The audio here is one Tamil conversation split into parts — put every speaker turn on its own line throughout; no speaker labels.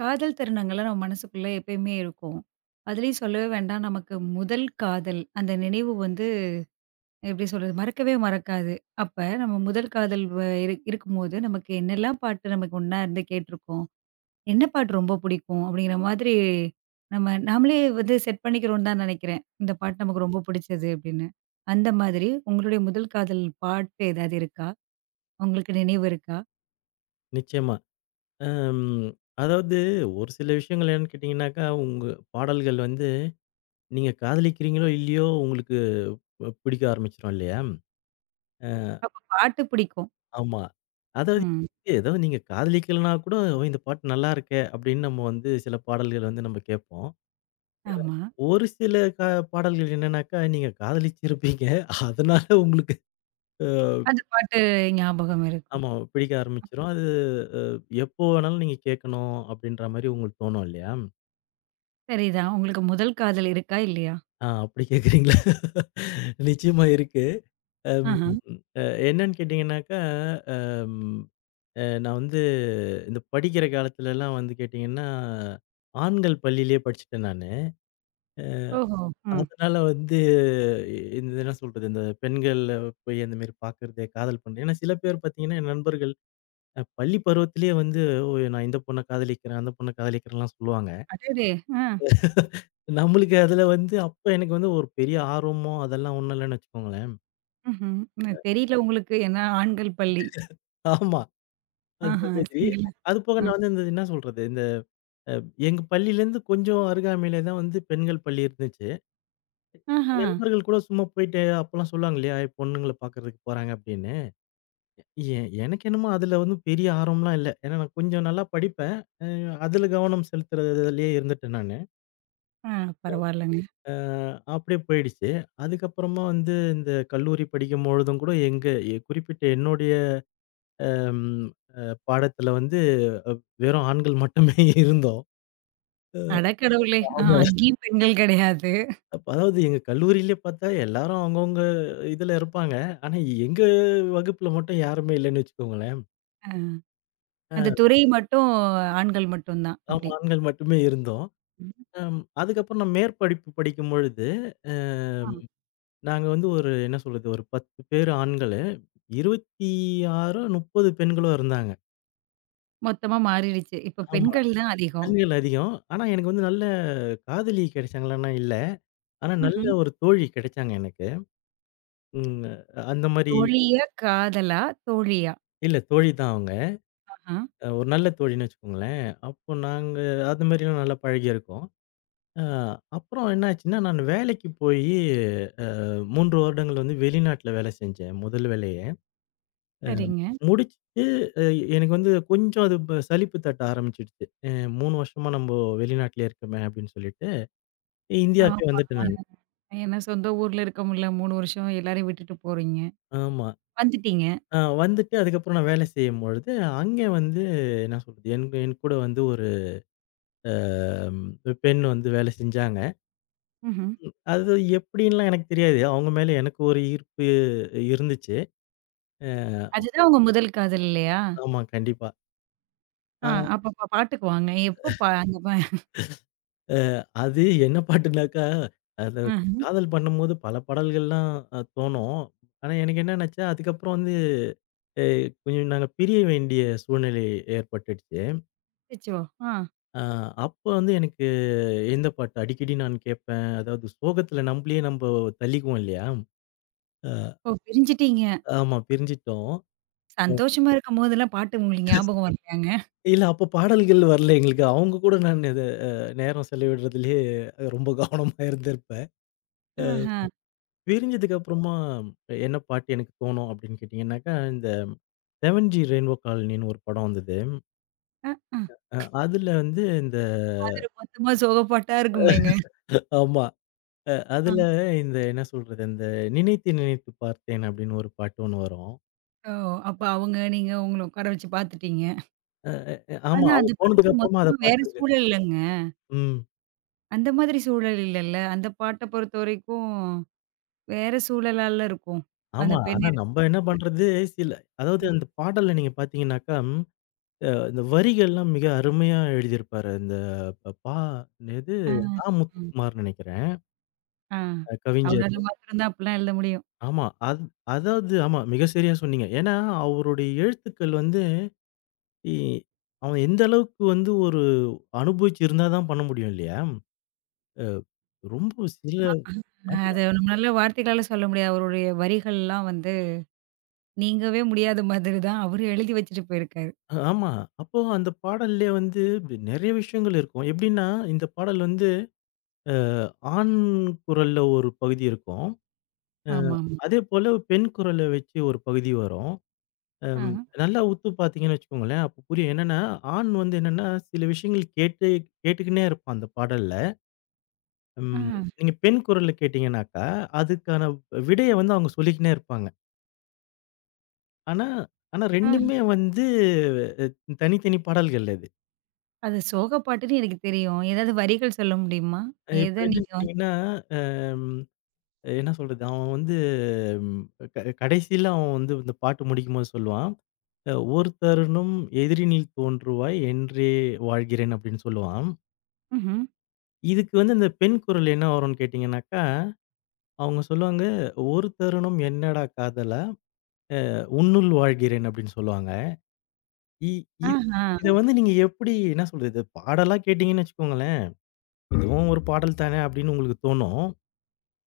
காதல் தருணங்கள்லாம் நம்ம மனசுக்குள்ள எப்பயுமே இருக்கும். அதுலயும் சொல்லவே வேண்டாம். நமக்கு முதல் காதல், அந்த நினைவு வந்து எப்படி சொல்றது? மறக்கவே மறக்காது. அப்ப நம்ம முதல் காதல் வ இரு இருக்கும்போது, நமக்கு என்னெல்லாம் பாட்டு நமக்கு ஒண்ணா இருந்து கேட்டுருக்கோம்? என்ன பாட்டு ரொம்ப பிடிக்கும்? அப்படிங்கிற மாதிரி நம்ம நாமளே வந்து செட் பண்ணிக்கிறோம்னு தான் நெனைக்கிறேன். இந்த பாட்டு நமக்கு ரொம்ப பிடிச்சது அப்படின்னு. அந்த மாதிரி உங்களுடைய முதல் காதல் பாட்டு ஏதாவது இருக்கா? உங்களுக்கு நினைவு இருக்கா?
நிச்சயமா. அம் அதாவது ஒரு சில விஷயங்கள் என்னன்னு கேட்டீங்கன்னாக்கா, உங்க பாடல்கள் வந்து நீங்க காதலிக்கிறீங்களோ! இல்லையோ! உங்களுக்கு பிடிக்க ஆரம்பிச்சுரும் இல்லையா?
அப்ப பாட்டு பிடிக்கும்.
ஆமா. அதாவது
ம்.
ஏதோ நீங்க காதலிக்கலனா கூட "ஓ! இந்த பாட்டு நல்லா இருக்கே!" அப்படின்னு நம்ம வந்து சில பாடல்கள் வந்து நம்ம கேட்போம்.
ஆமா.
ஒரு சில க பாடல்கள் என்னன்னாக்கா, நீங்க காதலிச்சிருப்பீங்க. அதனால உங்களுக்கு அ
அந்த பாட்டு ஞாபகம் இருக்கும்.
ஆமா பிடிக்க ஆரம்பிச்சுரும். அது அ எப்போ வேணாலும் நீங்க கேட்கணும் அப்படின்ற மாரி உங்களுக்கு தோணும் இல்லையா?
சரிதான். உங்களுக்கு முதல் காதல் இருக்கா? இல்லையா?
ஆ அப்படி கேட்குறீங்களா? நிச்சயமா இருக்கு. அம்
ஆஹா.
அ என்னன்னு கேட்டீங்கன்னாக்கா, அம் அ நான் வந்து இந்த படிக்கிற காலத்துலலாம் வந்து கேட்டீங்கன்னா, ஆண்கள் பள்ளியிலேயே படிச்சுட்டேன் நானு.
ஓஹோ! ம்.
அதனால வந்து இந்த என்ன சொல்றது, இந்த பெண்கள் போய் அந்த மாரி பார்க்கறது, காதல் பண்றது. ஏன்னா சில பேர் பார்த்தீங்கன்னா, என் நண்பர்கள் பள்ளி பருவத்திலேயே வந்து, "ஓ! நான் இந்த பொண்ண காதலிக்கிறேன், அந்த பொண்ண காதலிக்கிறேன்லாம்" சொல்லுவாங்க.
அடடே! ஆ.
நம்மளுக்கு அதில வந்து அப்ப எனக்கு வந்து ஒரு பெரிய ஆர்வமோ அதெல்லாம் ஒண்ணும் இல்லன்னு வச்சுக்கோங்களேன்.
ம்ஹ்ம். ம். தெரியல உங்களுக்கு. ஏன்னா ஆண்கள் பள்ளி.
ஆமா. அந்த
ஆஹா.
மாதிரி.
சிங்கிள்.
அது போக
அ.
நான் வந்து இந்த என்ன சொல்றது, இந்த அ எங்க பள்ளியிலேருந்து கொஞ்சம் அருகாமையிலே தான் வந்து பெண்கள் பள்ளி இருந்துச்சு.
ஆஹா.
நண்பர்கள் கூட சும்மா போயிட்டு அப்பலாம் சொல்லுவாங்க இல்லையா, பொண்ணுங்கள பார்க்கறதுக்கு போறாங்க அப்படின்னு. எ எனக்கு என்னமோ அதில வந்து பெரிய ஆர்வம்லாம் இல்ல. ஏன்னா நான் கொஞ்சம் நல்லா படிப்பேன். அ அதில கவனம் செலுத்துறதுலயே இருந்துட்டேன் நானு.
ஆ பரவால்லங்க.
அ அப்படியே போயிடுச்சு. அதுக்கப்புறமா வந்து இந்த கல்லூரி படிக்கும்பொழுதும் கூட எங்க குறிப்பிட்ட என்னுடைய ம் அ பாடத்தில வந்து அ வெறும் ஆண்கள் மட்டுமே இருந்தோம்.
அட கடவுளே! ஆ
ஆமா.
அங்கேயும் பெண்கள் கிடையாது.
அப்ப அதாவது எங்க கல்லூரியிலே பார்த்தா எல்லாரும் அவங்கவங்க இதுல இருப்பாங்க. ஆனா எங்க வகுப்புல மட்டும் யாருமே இல்லன்னு வச்சுக்கோங்களேன்.
அ.
அ
அந்த துறை மட்டும் ஆண்கள் மட்டும் தான்.
ஆமா
அப்படி.
ஆண்கள் மட்டுமே இருந்தோம்.
ம்.
அதுக்கப்புறம் நான் மேற்படிப்பு படிக்கும்பொழுது,
ஆ.
அம் நாங்க வந்து ஒரு என்ன சொல்றது, ஒரு 10 பேர் ஆண்களு, 26 30 பெண்களோ இருந்தாங்க.
மொத்தமா மாறிடுச்சு. இப்ப
ஆமா
பெண்கள் தான் அதிகம்.
பெண்கள் அதிகம். ஆனா எனக்கு வந்து நல்ல காதலி கிடைச்சாங்களான்னா இல்ல. ஆனா நல்ல
ம்ஹ்ம்.
ஒரு தோழி கிடைச்சாங்க எனக்கு. ம் அந்த மாரி
தோழியா? காதலா? தோழியா?
இல்ல தோழி தான் அவங்க.
ஆஹா.
ஒரு நல்ல தோழின்னு வச்சுக்கோங்களேன். அப்போ நாங்க அது மாதிரிலாம் நல்லா பழகியிருக்கோம். அ அப்புறம் என்ன ஆச்சுன்னா, நான் வேலைக்கு போயி 3 வருடங்கள் வந்து வெளிநாட்ல வேலை செஞ்சேன். முதல் வேலையே. அ
சரிங்க.
முடிச்சுட்டு அ எனக்கு வந்து கொஞ்சம் அது சலிப்பு தட்ட ஆரம்பிச்சுடுச்சு. 3 வருஷமா நம்போ வெளிநாட்லயே இருக்கோமே அப்படின்னு சொல்லிட்டு, இந்தியாவுக்கே
ஆமா.
வந்துட்டேன் நானு.
ஏன்னா சொந்த ஊர்ல இருக்க முடியல. 3 வருஷம் எல்லாரையும் விட்டுட்டு போறீங்க.
ஆமா.
வந்துட்டீங்க.
வந்துட்டு அதுக்கப்புறம் நான் வேலை செய்யும்பொழுது, அங்கே வந்து என்ன சொல்றது, என் என் கூட வந்து ஒரு அ பெண் வந்து வேலை செஞ்சாங்க.
ம்ஹ்ம்.
அது எப்படின்லாம் எனக்கு தெரியாது. அவங்க மேல எனக்கு ஒரு ஈர்ப்பு இருந்துச்சு. அ
அதுதான் உங்க முதல் காதல் இல்லையா?
ஆமா கண்டிப்பா.
ஆ
அ
அப்ப பாட்டுக்கு வாங்க. எப்போ பா அந்த ப
அ அது என்ன பாட்டுனாக்கா, அது
அ
காதல் பண்ணும்போது பல பாடல்கள்லாம் தோணும். ஆனா எனக்கு என்ன ஆனுச்சா, அதுக்கப்புறம் வந்து அ கொஞ்சம் நாங்க பிரிய வேண்டிய சூழ்நிலை ஏற்பட்டுடுச்சு.
அச்சச்சோ! ஆ
அ அப்போ வந்து எனக்கு எந்த பாட்டு அடிக்கடி நான் கேட்பேன். அதாவது சோகத்துல நம்மளயே நம்ப தள்ளிக்குவோம் இல்லையா? அ
ஓ பிரிஞ்சுட்டீங்க.
ஆமா பிரிஞ்சுட்டோம்.
சந்தோஷமா இருக்கும்போதெல்லாம் பாட்டு உங்களுக்கு ஞாபகம் வரலையாங்க?
இல்ல அப்ப பாடல்கள் வரல எங்களுக்கு. அவங்க கூட நான் இது அ நேரம் செலவிடுறதிலயே ரொம்ப கவனமா இருந்திருப்பேன். அ
ஆஹா.
பிரிஞ்சதுக்கு அப்புறமா என்ன பாட்டு எனக்கு தோணும் அப்படின்னு கேட்டீங்கன்னாக்கா, இந்த 'செவன் ஜி ரெயின்போ காலனின்னு' ஒரு படம் வந்தது.
அ, அ.
அ அதுல வந்து இந்த
அதுல மொத்தமா சோக பாட்டா இருக்குமேங்க.
ஆமா.
ஆ.
அதுல இந்த என்ன சொல்றது, அந்த 'நினைத்து நினைத்து பார்த்தேன்' அப்படின்னு ஒரு பாட்டு ஒண்ணு வரும்.
ஓ! அப்ப அவங்க நீங்க உங்கள உட்கார வச்சு பார்த்துட்டீங்க.
ஆமா.
ஆனா
அவங்க
அந்த படத்துல
போனதுக்கு அப்புறமா
மொத்தமா
அத
வேற
பார்த்துருக்கேன்.
சூழல்லங்க.
ம்.
அந்த மாதிரி சூழல் இல்லல்ல. அந்த பாட்ட பொறுத்தவரைக்கும் வேற சூழலால இருக்கும். அந்த
ஆமா.
பெண்
ஆனா
இருக்கும்.
நம்ப என்ன பண்றது, சில அதாவது அந்த பாடல்ல நீங்க பார்த்தீங்கன்னாக்கா இந்த வரிகள்லாம் மிக அருமையா எழுதியிருப்பாரு. இந்த ப பா என்னது
ஆ,
நா.
ம்.
முத்துக்குமார்ன்னு நெனைக்கிறேன்.
ஆ.
கவிஞர்.
அவரால மாத்திரம் தான் அப்படிலாம் எழுத முடியும்.
ஆமா. அதாவது ஆமா மிக சரியா சொன்னீங்க. ஏன்னா, அவருடைய எழுத்துக்கள் வந்து இ அவன் எந்த அளவுக்கு வந்து ஒரு அனுபவிச்சு இருந்தா தான் பண்ண முடியும் இல்லையா? அ ரொம்ப சில
அ
ஆமா,
அது நம்மளால வார்த்தைகளால சொல்ல முடியாது. அவருடைய வரிகள்லாம் வந்து நீங்கவே முடியாத மாதிரி தான் அவரு எழுதி வச்சுட்டு போயிருக்காரு.
ஆமா. அப்போ அந்த பாடல்லே வந்து நெறைய விஷயங்கள் இருக்கும். எப்படின்னா, இந்த பாடல் வந்து அ ஆண் குரல்ல ஒரு பகுதி இருக்கும். அ
ஆமாமா.
அதேபோல பெண் குரல வச்சு ஒரு பகுதி வரும்.
ஆ,
அம் நல்லா உத்து பார்த்தீங்கன்னு வச்சுக்கோங்களேன். அப்ப புரியும். என்னன்னா, ஆண் வந்து என்னன்னா, சில விஷயங்கள் கேட்டு கேட்டுக்கின்னே இருப்பான் அந்த பாடல்ல.
ஆ,
ம் நீங்க பெண் குரல்ல கேட்டீங்கன்னாக்கா, அதுக்கான விடைய வந்து அவங்க சொல்லிக்கின்னே இருப்பாங்க. ஆனா ஆனா
ஆ.
2மே வந்து அ தனித்தனி பாடல்கள் அது.
அது சோக பாட்டுன்னு எனக்கு தெரியும். ஏதாவது வரிகள் சொல்ல முடியுமா?
இப்ப என்னன்னு
நீங்க
கேட்டீங்கன்னா, அம் என்ன சொல்றது? அவன் வந்து ம் க கடைசியில அவன் வந்து இந்த பாட்டு முடிக்கும்போது சொல்லுவான். "ஒரு தருணம் எதிரினில் தோன்றுவாய் என்றே வாழ்கிறேன்" அப்படின்னு சொல்லுவான்.
ம்ஹ்ம்.
இதுக்கு வந்து இந்த பெண் குரல் என்ன வரும்னு கேட்டீங்கன்னாக்கா, அவங்க சொல்லுவாங்க, "ஒரு தருணம் என்னடா காதலா, உன்னுள் வாழ்கிறேன்" அப்படின்னு சொல்லுவாங்க. இ இ
ஆஹா.
இத வந்து நீங்க எப்படி என்ன சொல்றது? இது பாடலா கேட்டீங்கன்னு வச்சுக்கோங்களேன், இதுவும் ஒரு பாடல் தானே அப்படின்னு உங்களுக்கு தோணும்.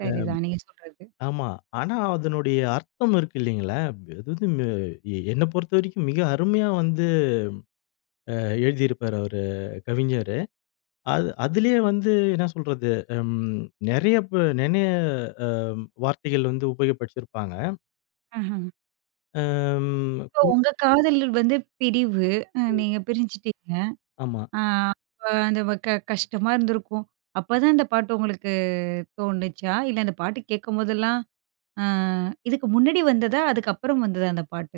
சரிதான் நீங்க சொல்றது.
ஆமா. ஆனா அதனுடைய அர்த்தம் இருக்கு இல்லைங்களா? அது வந்து ம எ என்ன பொறுத்தவரைக்கும் மிக அருமையா வந்து எழுதியிருப்பாரு அவரு கவிஞரு. அதிலேயே வந்து என்ன சொல்றது? ம் நெறைய ப நெறைய அ வார்த்தைகள் வந்து உபயோகப்படுத்தியிருப்பாங்க.
ஆஹா.
ம்.
இப்போ
ம்.
உங்க காதல் வந்து பிரிவு. அ நீங்க பிரிஞ்சுட்டீங்க.
ஆமா.
ஆ அப்ப அந்த வ க கஷ்டமா இருந்திருக்கும். அப்பதான் இந்த பாட்டு உங்களுக்கு தோணுச்சா? இல்ல அந்த பாட்டு கேட்கும்போதெல்லாம் அ இதுக்கு முன்னாடி வந்ததா? அதுக்கப்புறம் வந்ததா அந்த பாட்டு?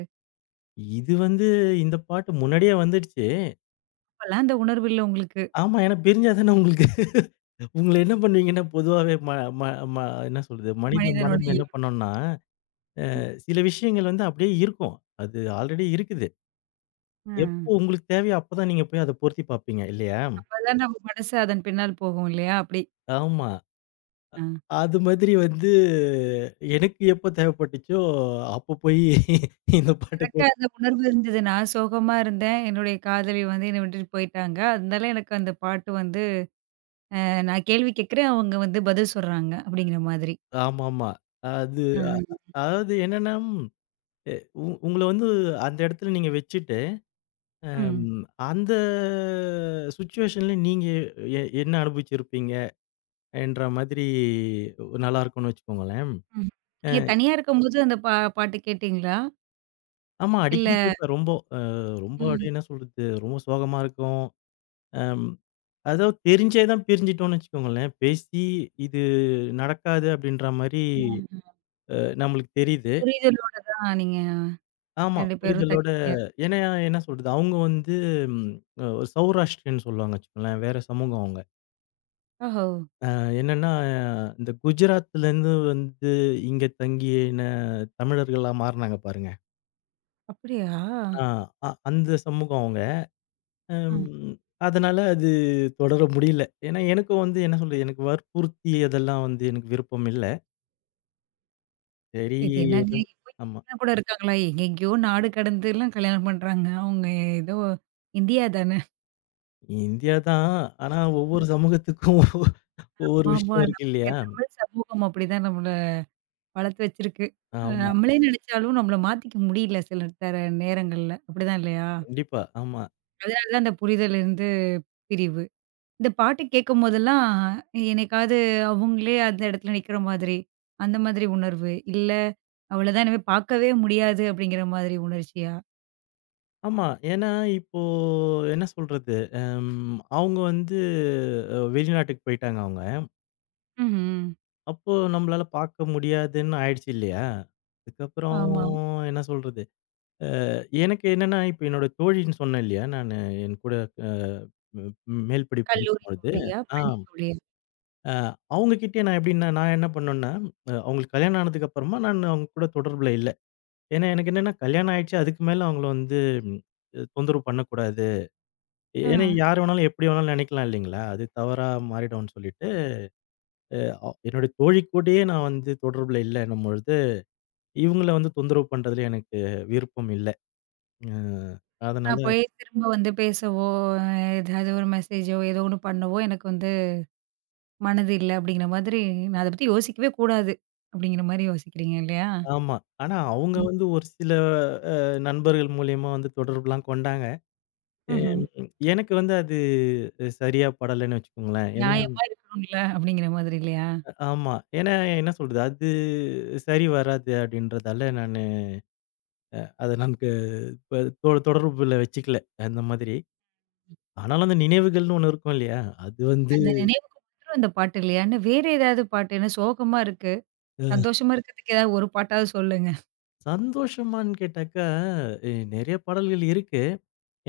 இது வந்து இந்த பாட்டு முன்னாடியே வந்துடுச்சு.
அப்பலாம் அந்த உணர்வு இல்ல உங்களுக்கு.
ஆமா. ஏன்னா பிரிஞ்சா தானே உங்களுக்கு உங்கள என்ன பண்ணுவீங்கன்னா, பொதுவாவே ம ம ம என்ன சொல்றது? மனித
மனிதனோட
மனம் என்ன
இயல்பு.
பண்ணும்னா, சில விஷயங்கள் வந்து அப்படியே இருக்கும். அது ஆல்ரெடி இருக்குது.
ஆ.
எப்போ உங்களுக்கு தேவையோ அப்பதான் நீங்க போய் அத பொருத்தி பார்ப்பீங்க இல்லையா?
அப்பதான் நம்ம மனசு அதன் பின்னால் போகும் இல்லையா? அப்படி.
ஆமா.
ஆ.
அது மாதிரி வந்து எனக்கு எப்போ தேவைப்பட்டுச்சோ, அப்போ போய் இந்த பாட்ட
எனக்கு
கேட்டு
அந்த உணர்வு இருந்தது. நான் சோகமா இருந்தேன். என்னுடைய காதலி வந்து என்ன விட்டுட்டு போயிட்டாங்க. அதனால எனக்கு அந்த பாட்டு வந்து அ நான் கேள்வி கேட்கிறேன். அவங்க வந்து பதில் சொல்றாங்க. அப்படிங்கிற மாதிரி.
ஆமாமா. அது
ஆஹ.
அதாவது என்னன்னா, எ உ உங்கள வந்து அந்த இடத்துல நீங்க வச்சுட்டு அம்
ம்.
அந்த சிச்சுவேஷன்ல நீங்க என்ன அனுபவிச்சிருப்பீங்க என்ற மாதிரி நல்லா இருக்கும்னு வச்சுக்கோங்களேன்.
ம்.
அ
நீங்க தனியா இருக்கும்போது அந்த பாட்டு கேட்டீங்களா?
ஆமா
இல்ல
அடிக்கடி கேட்பேன். அ ரொம்ப
ம்.
அப்படியே என்ன சொல்றது? ரொம்ப சோகமா இருக்கும். அம் அதாவது தெரிஞ்சே தான் பிரிஞ்சுட்டோம்னு வச்சுக்கோங்களேன். பேசி இது நடக்காது அப்படின்ற மாரி
ம்.
அ நம்மளுக்கு தெரியுது.
புரிதலோட தான் நீங்க
ஆமா
2 பேரும்
புரிதலோட
தனித்தனியா
ஏன்னா என்ன சொல்றது? அவங்க வந்து ம் ஒரு சௌராஷ்டிரியன்னு சொல்லுவாங்க வச்சுக்கோங்களேன். வேற சமூகம் அவங்க.
ஓஹோ!
என்னன்னா, இந்த குஜராத்லருந்து வந்து இங்க தங்கின தமிழர்களா மாறுனாங்க பாருங்க.
அப்படியா?
ஆ அந்த சமூகம் அவங்க.
ஆ.
ம் அதனால அது தொடர முடியல. ஏன்னா எனக்கும் வந்து என்ன சொல்றது, எனக்கு வற்புறுத்தி அதெல்லாம் வந்து எனக்கு விருப்பம் இல்ல. சரி
இது என்னங்க
எதும்
இப்போ
ஆமா.
இப்படிலாம் கூட இருக்காங்களா? எங்கெங்கேயோ நாடு கடந்துலாம் கல்யாணம் பண்றாங்க. அவங்க ஏதோ இந்தியா தானே.
இந்தியா தான். ஆனா ஒவ்வொரு சமூகத்துக்கும் ஒவ்வொரு ஒவ்வொரு
ஆமா
விஷயம் இருக்கு
நமக்கு
இல்லையா?
தமிழ் சமூகம் அப்படிதான் நம்மள வளர்த்து வச்சிருக்கு. அ
ஆமா.
நம்மளே நினைச்சாலும் நம்மள மாத்திக்க முடியல சில தர நேரங்கள்ல. அப்படிதான் இல்லையா?
கண்டிப்பா. ஆமா.
அதனால தான் அந்த புரிதல் இருந்து பிரிவு. இந்த பாட்டு கேட்கும்போதெல்லாம் என்னைக்காவது அவங்களே அந்த இடத்துல நிக்கிற மாதிரி, அந்த மாதிரி உணர்வு. இல்ல அவ்வளதான் இனிமே பார்க்கவே முடியாது அப்படிங்கிற மாதிரி உணர்ச்சியா?
ஆமா. ஏன்னா இப்போ என்ன சொல்றது, அவங்க வந்து வெளிநாட்டுக்கு போயிட்டாங்க அவங்க.
ம்ஹ்ம்.
அப்போ நம்மளால பார்க்க முடியாதுன்னு ஆயிடுச்சு இல்லையா? அதுக்கப்புறம்
ஆமா.
என்ன சொல்றது? எனக்கு என்னன்னா, இப்ப என்னோட தோழின்னு சொன்னேன் இல்லையா? நானு என் கூட அ ம் மேல் படிப்பு
கல்லூரி
முடிக்கும்பொழுது,
தோழியா?
ஆ
பள்ளி தோழியா?
அ அவங்க கிட்டயே நான் எப்படின்னா, நான் என்ன பண்ணேன்னா, அவங்களுக்கு கல்யாணம் ஆனதுக்கு அப்புறமா நான் அவங்க கூட தொடர்புல இல்ல. ஏன்னா எனக்கு என்னன்னா கல்யாணம் ஆயிடுச்சு. அதுக்கு மேல அவங்கள வந்து ம், தொந்தரவு பண்ணக்கூடாது.
ஆ.
ஏன்னா யார் வேணாலும் எப்படி வேணாலும் நினைக்கலாம் இல்லைங்களா? அது தவறா மாறிடும்னு சொல்லிட்டு, என்னுடைய தோழி கூடயே நான் வந்து தொடர்புல இல்லன்னும் பொழுது இவங்கள வந்து தொந்தரவு பண்றதுல எனக்கு விருப்பம் இல்ல. அ அதனால
நான் போய் திரும்ப வந்து பேசவோ, ஏதாவது ஒரு மெசேஜோ, ஏதோ ஒண்ணு பண்ணவோ எனக்கு வந்து மனது இல்ல அப்படிங்கிற மாதிரி, நான் அத பத்தி யோசிக்கவே கூடாது. அப்படிங்கிற மாரி யோசிக்கிறீங்க இல்லையா?
ஆமா. ஆனா அவங்க
ம்.
வந்து ஒரு சில அ நண்பர்கள் மூலியமா வந்து தொடர்புலாம் கொண்டாங்க.
ம்ஹ்ம்.
எம் எனக்கு வந்து அது சரியா படலன்னு வச்சுக்கோங்களேன். ஏன்னா
நியாயமா இருக்கணும்ல அப்படிங்கிற மாதிரி இல்லையா?
ஆமா. ஏன்னா என்ன சொல்றது, சரி வராது அப்படின்றதால நானு அத நான் க ப தொ தொடர்புல வச்சுக்கல, அந்த மாதிரி. ஆனாலும் அந்த நினைவுகள்னு ஒண்ணு இருக்கும் இல்லையா? அது வந்து
அந்த நினைவுக்கு மட்டும் இந்த பாட்டு இல்லையான்னு வேற ஏதாவது பாட்டு என்ன சோகமா இருக்கு.
அ
சந்தோஷமா இருக்கிறதுக்கு ஏதாவது ஒரு பாட்டாவது சொல்லுங்க.
சந்தோஷமான்னு கேட்டாக்கா, நெறைய பாடல்கள் இருக்கு.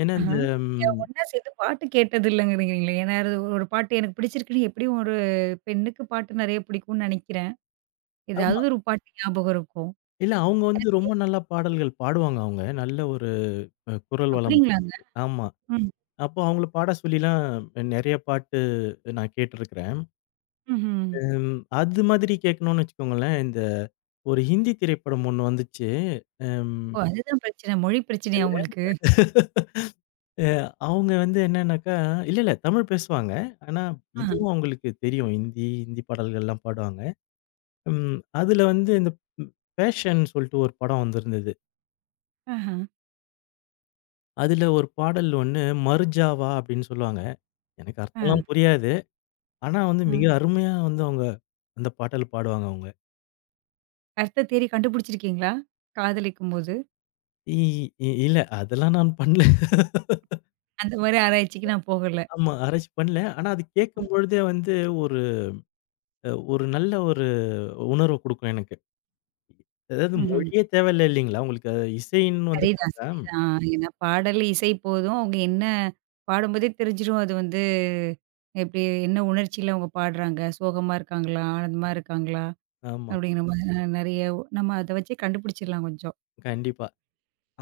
ஏன்னா
ஆஹா.
இந்த
நீங்க
ம்.
ஒண்ணா சேர்ந்து பாட்டு கேட்டது இல்லங்கிறீங்களே. ஏன்னா அது ஒரு பாட்டு எனக்கு பிடிச்சிருக்குன்னு எப்படியும் ஒரு பெண்ணுக்கு பாட்டு நெறைய பிடிக்கும்னு நெனைக்கிறேன். ஏதாவது ஒரு பாட்டு ஞாபகம் இருக்கும்.
இல்ல, அவங்க வந்து ரொம்ப நல்லா பாடல்கள் பாடுவாங்க அவங்க. நல்ல ஒரு குரல் வளம்
அப்டிங்களாங்க?
அவங்களுக்கு. ஆமா.
ம்.
அப்போ அவங்கள பாட சொல்லிலாம் நெறைய பாட்டு நான் கேட்டுருக்கிறேன்.
ம்ஹ்ம்.
அது மாதிரி கேட்கணும்னு வச்சுக்கோங்களேன், இந்த ஒரு ஹிந்தி திரைப்படம் ஒண்ணு வந்துச்சு. ம்
ஓ! அதுதான் பிரச்சனை. மொழி பிரச்சனையா உங்களுக்கு?
அ அவங்க வந்து என்னன்னாக்கா இல்ல தமிழ் பேசுவாங்க. ஆனா
ஆ.
இதுவும் அவங்களுக்கு தெரியும். ஹிந்தி பாடல்கள்லாம் பாடுவாங்க. ம். அதுல வந்து இந்த ம் பேஷன் சொல்ட்டு ஒரு படம் வந்திருந்தது.
ஆஹா.
அதுல ஒரு பாடல் ஒண்ணு, மருஜாவா அப்படின்னு சொல்லுவாங்க. எனக்கு
ஆ,
அர்த்தம்லாம் புரியாது. ஆனா வந்து
ஆ.
மிக அருமையா வந்து அவங்க அந்த பாடல் பாடுவாங்க அவங்க.
அர்த்தம் தேடி கண்டுபிடிச்சிருக்கீங்களா? காதலிக்கும்போது?
இ இ இல்ல அதெல்லாம் நான் பண்ணல.
அந்த மாரி ஆராய்ச்சிக்கு நான் போகல.
ஆமா ஆராய்ச்சி பண்ணல. ஆனா அது
ம்.
கேட்கும்பொழுதே வந்து ஒரு ஒரு நல்ல ஒரு உணர்வ குடுக்கும் எனக்கு. அதாவது
ம்ஹ்ம்.
மொழியே தேவையில்ல இல்லீங்களா? உங்களுக்கு அது இசைன்னு
சரிதான்,
வந்துட்டாக்கா
சரிதான். ஏன்னா பாடல், இசை போதும். அவங்க என்ன பாடும்போதே தெரிஞ்சிரும். அது வந்து எப்டி என்ன உணர்ச்சியில அவங்க பாடுறாங்க? சோகமா இருக்காங்களா? ஆனந்தமா இருக்காங்களா?
ஆமா,
அப்டிங்கிற மாரி நெறைய நம்ம அத வச்சே கண்டுபிடிச்சிடலாம் கொஞ்சம்.
கண்டிப்பா.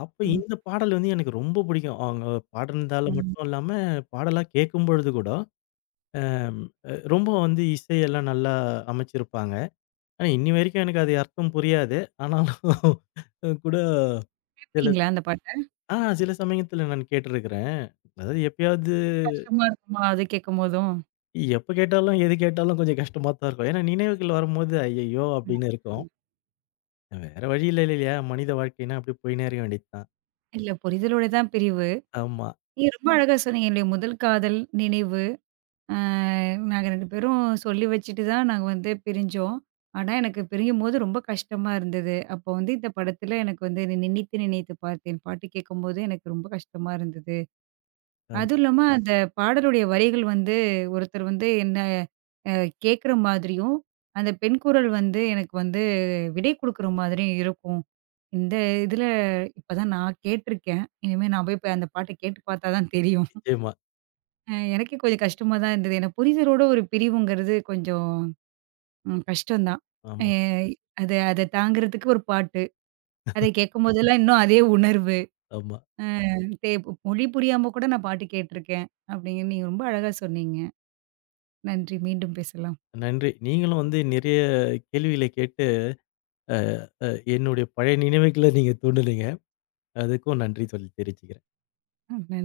அப்ப
ம்.
இந்த பாடல் வந்து எனக்கு ரொம்ப பிடிக்கும். அவங்க பாடுனதால
ம்.
மட்டும் இல்லாம, பாடலா கேட்கும்பொழுது கூட அம் அ ரொம்ப வந்து இசையெல்லாம் நல்லா அமைச்சிருப்பாங்க. ஆனா, இன்னி வரைக்கும் எனக்கு அது அர்த்தம் புரியாது. ஆனாலும் கூட சில
கேட்பீங்களா அந்த பாட்டு?
சில சமயத்தில நான் கேட்டிருக்கிறேன். அதாவது எப்பயாவது
கஷ்டமா இருக்குமா? அது கேட்கும்போதும்?
எப்ப கேட்டாலும், எது கேட்டாலும் கொஞ்சம் கஷ்டமா தான் இருக்கும். ஏன்னா நினைவுகள் வரும்போது "ஐயய்யோ!" அப்படின்னு இருக்கும்.
ம்.
வேற வழி இல்ல இல்லையா? மனித வாழ்க்கைன்னா அப்படி போயின்னே இருக்க வேண்டியது தான்.
இல்ல புரிதலோட தான் பிரிவு.
ஆமா,
நீங்க ரொம்ப அழகா சொன்னீங்க. என்னுடைய முதல் காதல் நினைவு. அ நாங்க 2 பேரும் சொல்லி வச்சுட்டு தான் நாங்க வந்து பிரிஞ்சோம். ஆனா, எனக்கு பிரியும்போது ரொம்ப கஷ்டமா இருந்தது. அப்போ வந்து இந்த படத்துல எனக்கு வந்து நினைத்து நினைத்து பார்த்தேன் பாட்டு கேட்கும்போது எனக்கு ரொம்ப கஷ்டமா இருந்தது.
ஆமா.
அதுவும் இல்லாம அந்த பாடலுடைய வரிகள் வந்து ஒருத்தர் வந்து என்ன அ கேட்குற மாதிரியும், அந்த பெண் குரல் வந்து எனக்கு வந்து விடை குடுக்குற மாதிரியும் இருக்கும். இந்த இதுல இப்பதான் நான் கேட்டுருக்கேன். இனிமே நான் போய் போய் அந்த பாட்ட கேட்டு பார்த்தா தான் தெரியும்.
நிச்சயமா.
அ எனக்கே கொஞ்சம் கஷ்டமா தான் இருந்தது. ஏன்னா புரிதலோட ஒரு பிரிவுங்கிறது கொஞ்சம் ம் கஷ்டம் தான். அ
ஆமா,
அது அத தாங்குறதுக்கு ஒரு பாட்டு. அதை கேட்கும்போதெல்லாம் இன்னும் அதே உணர்வு.
ஆமா.
தே மொழி புரியாம கூட நான் பாட்டு கேட்டுருக்கேன். அப்டிங்கன்னு நீங்க ரொம்ப அழகா சொன்னீங்க. நன்றி. மீண்டும் பேசலாம்.
நன்றி. நீங்களும் வந்து நிறைய கேள்விகளை கேட்டு, அ அ என்னுடைய பழைய நினைவுகள நீங்க தூண்டுனீங்க. அதுக்கும் நன்றி சொல்லி தெரிவிச்சுக்கிறேன்.
ம்.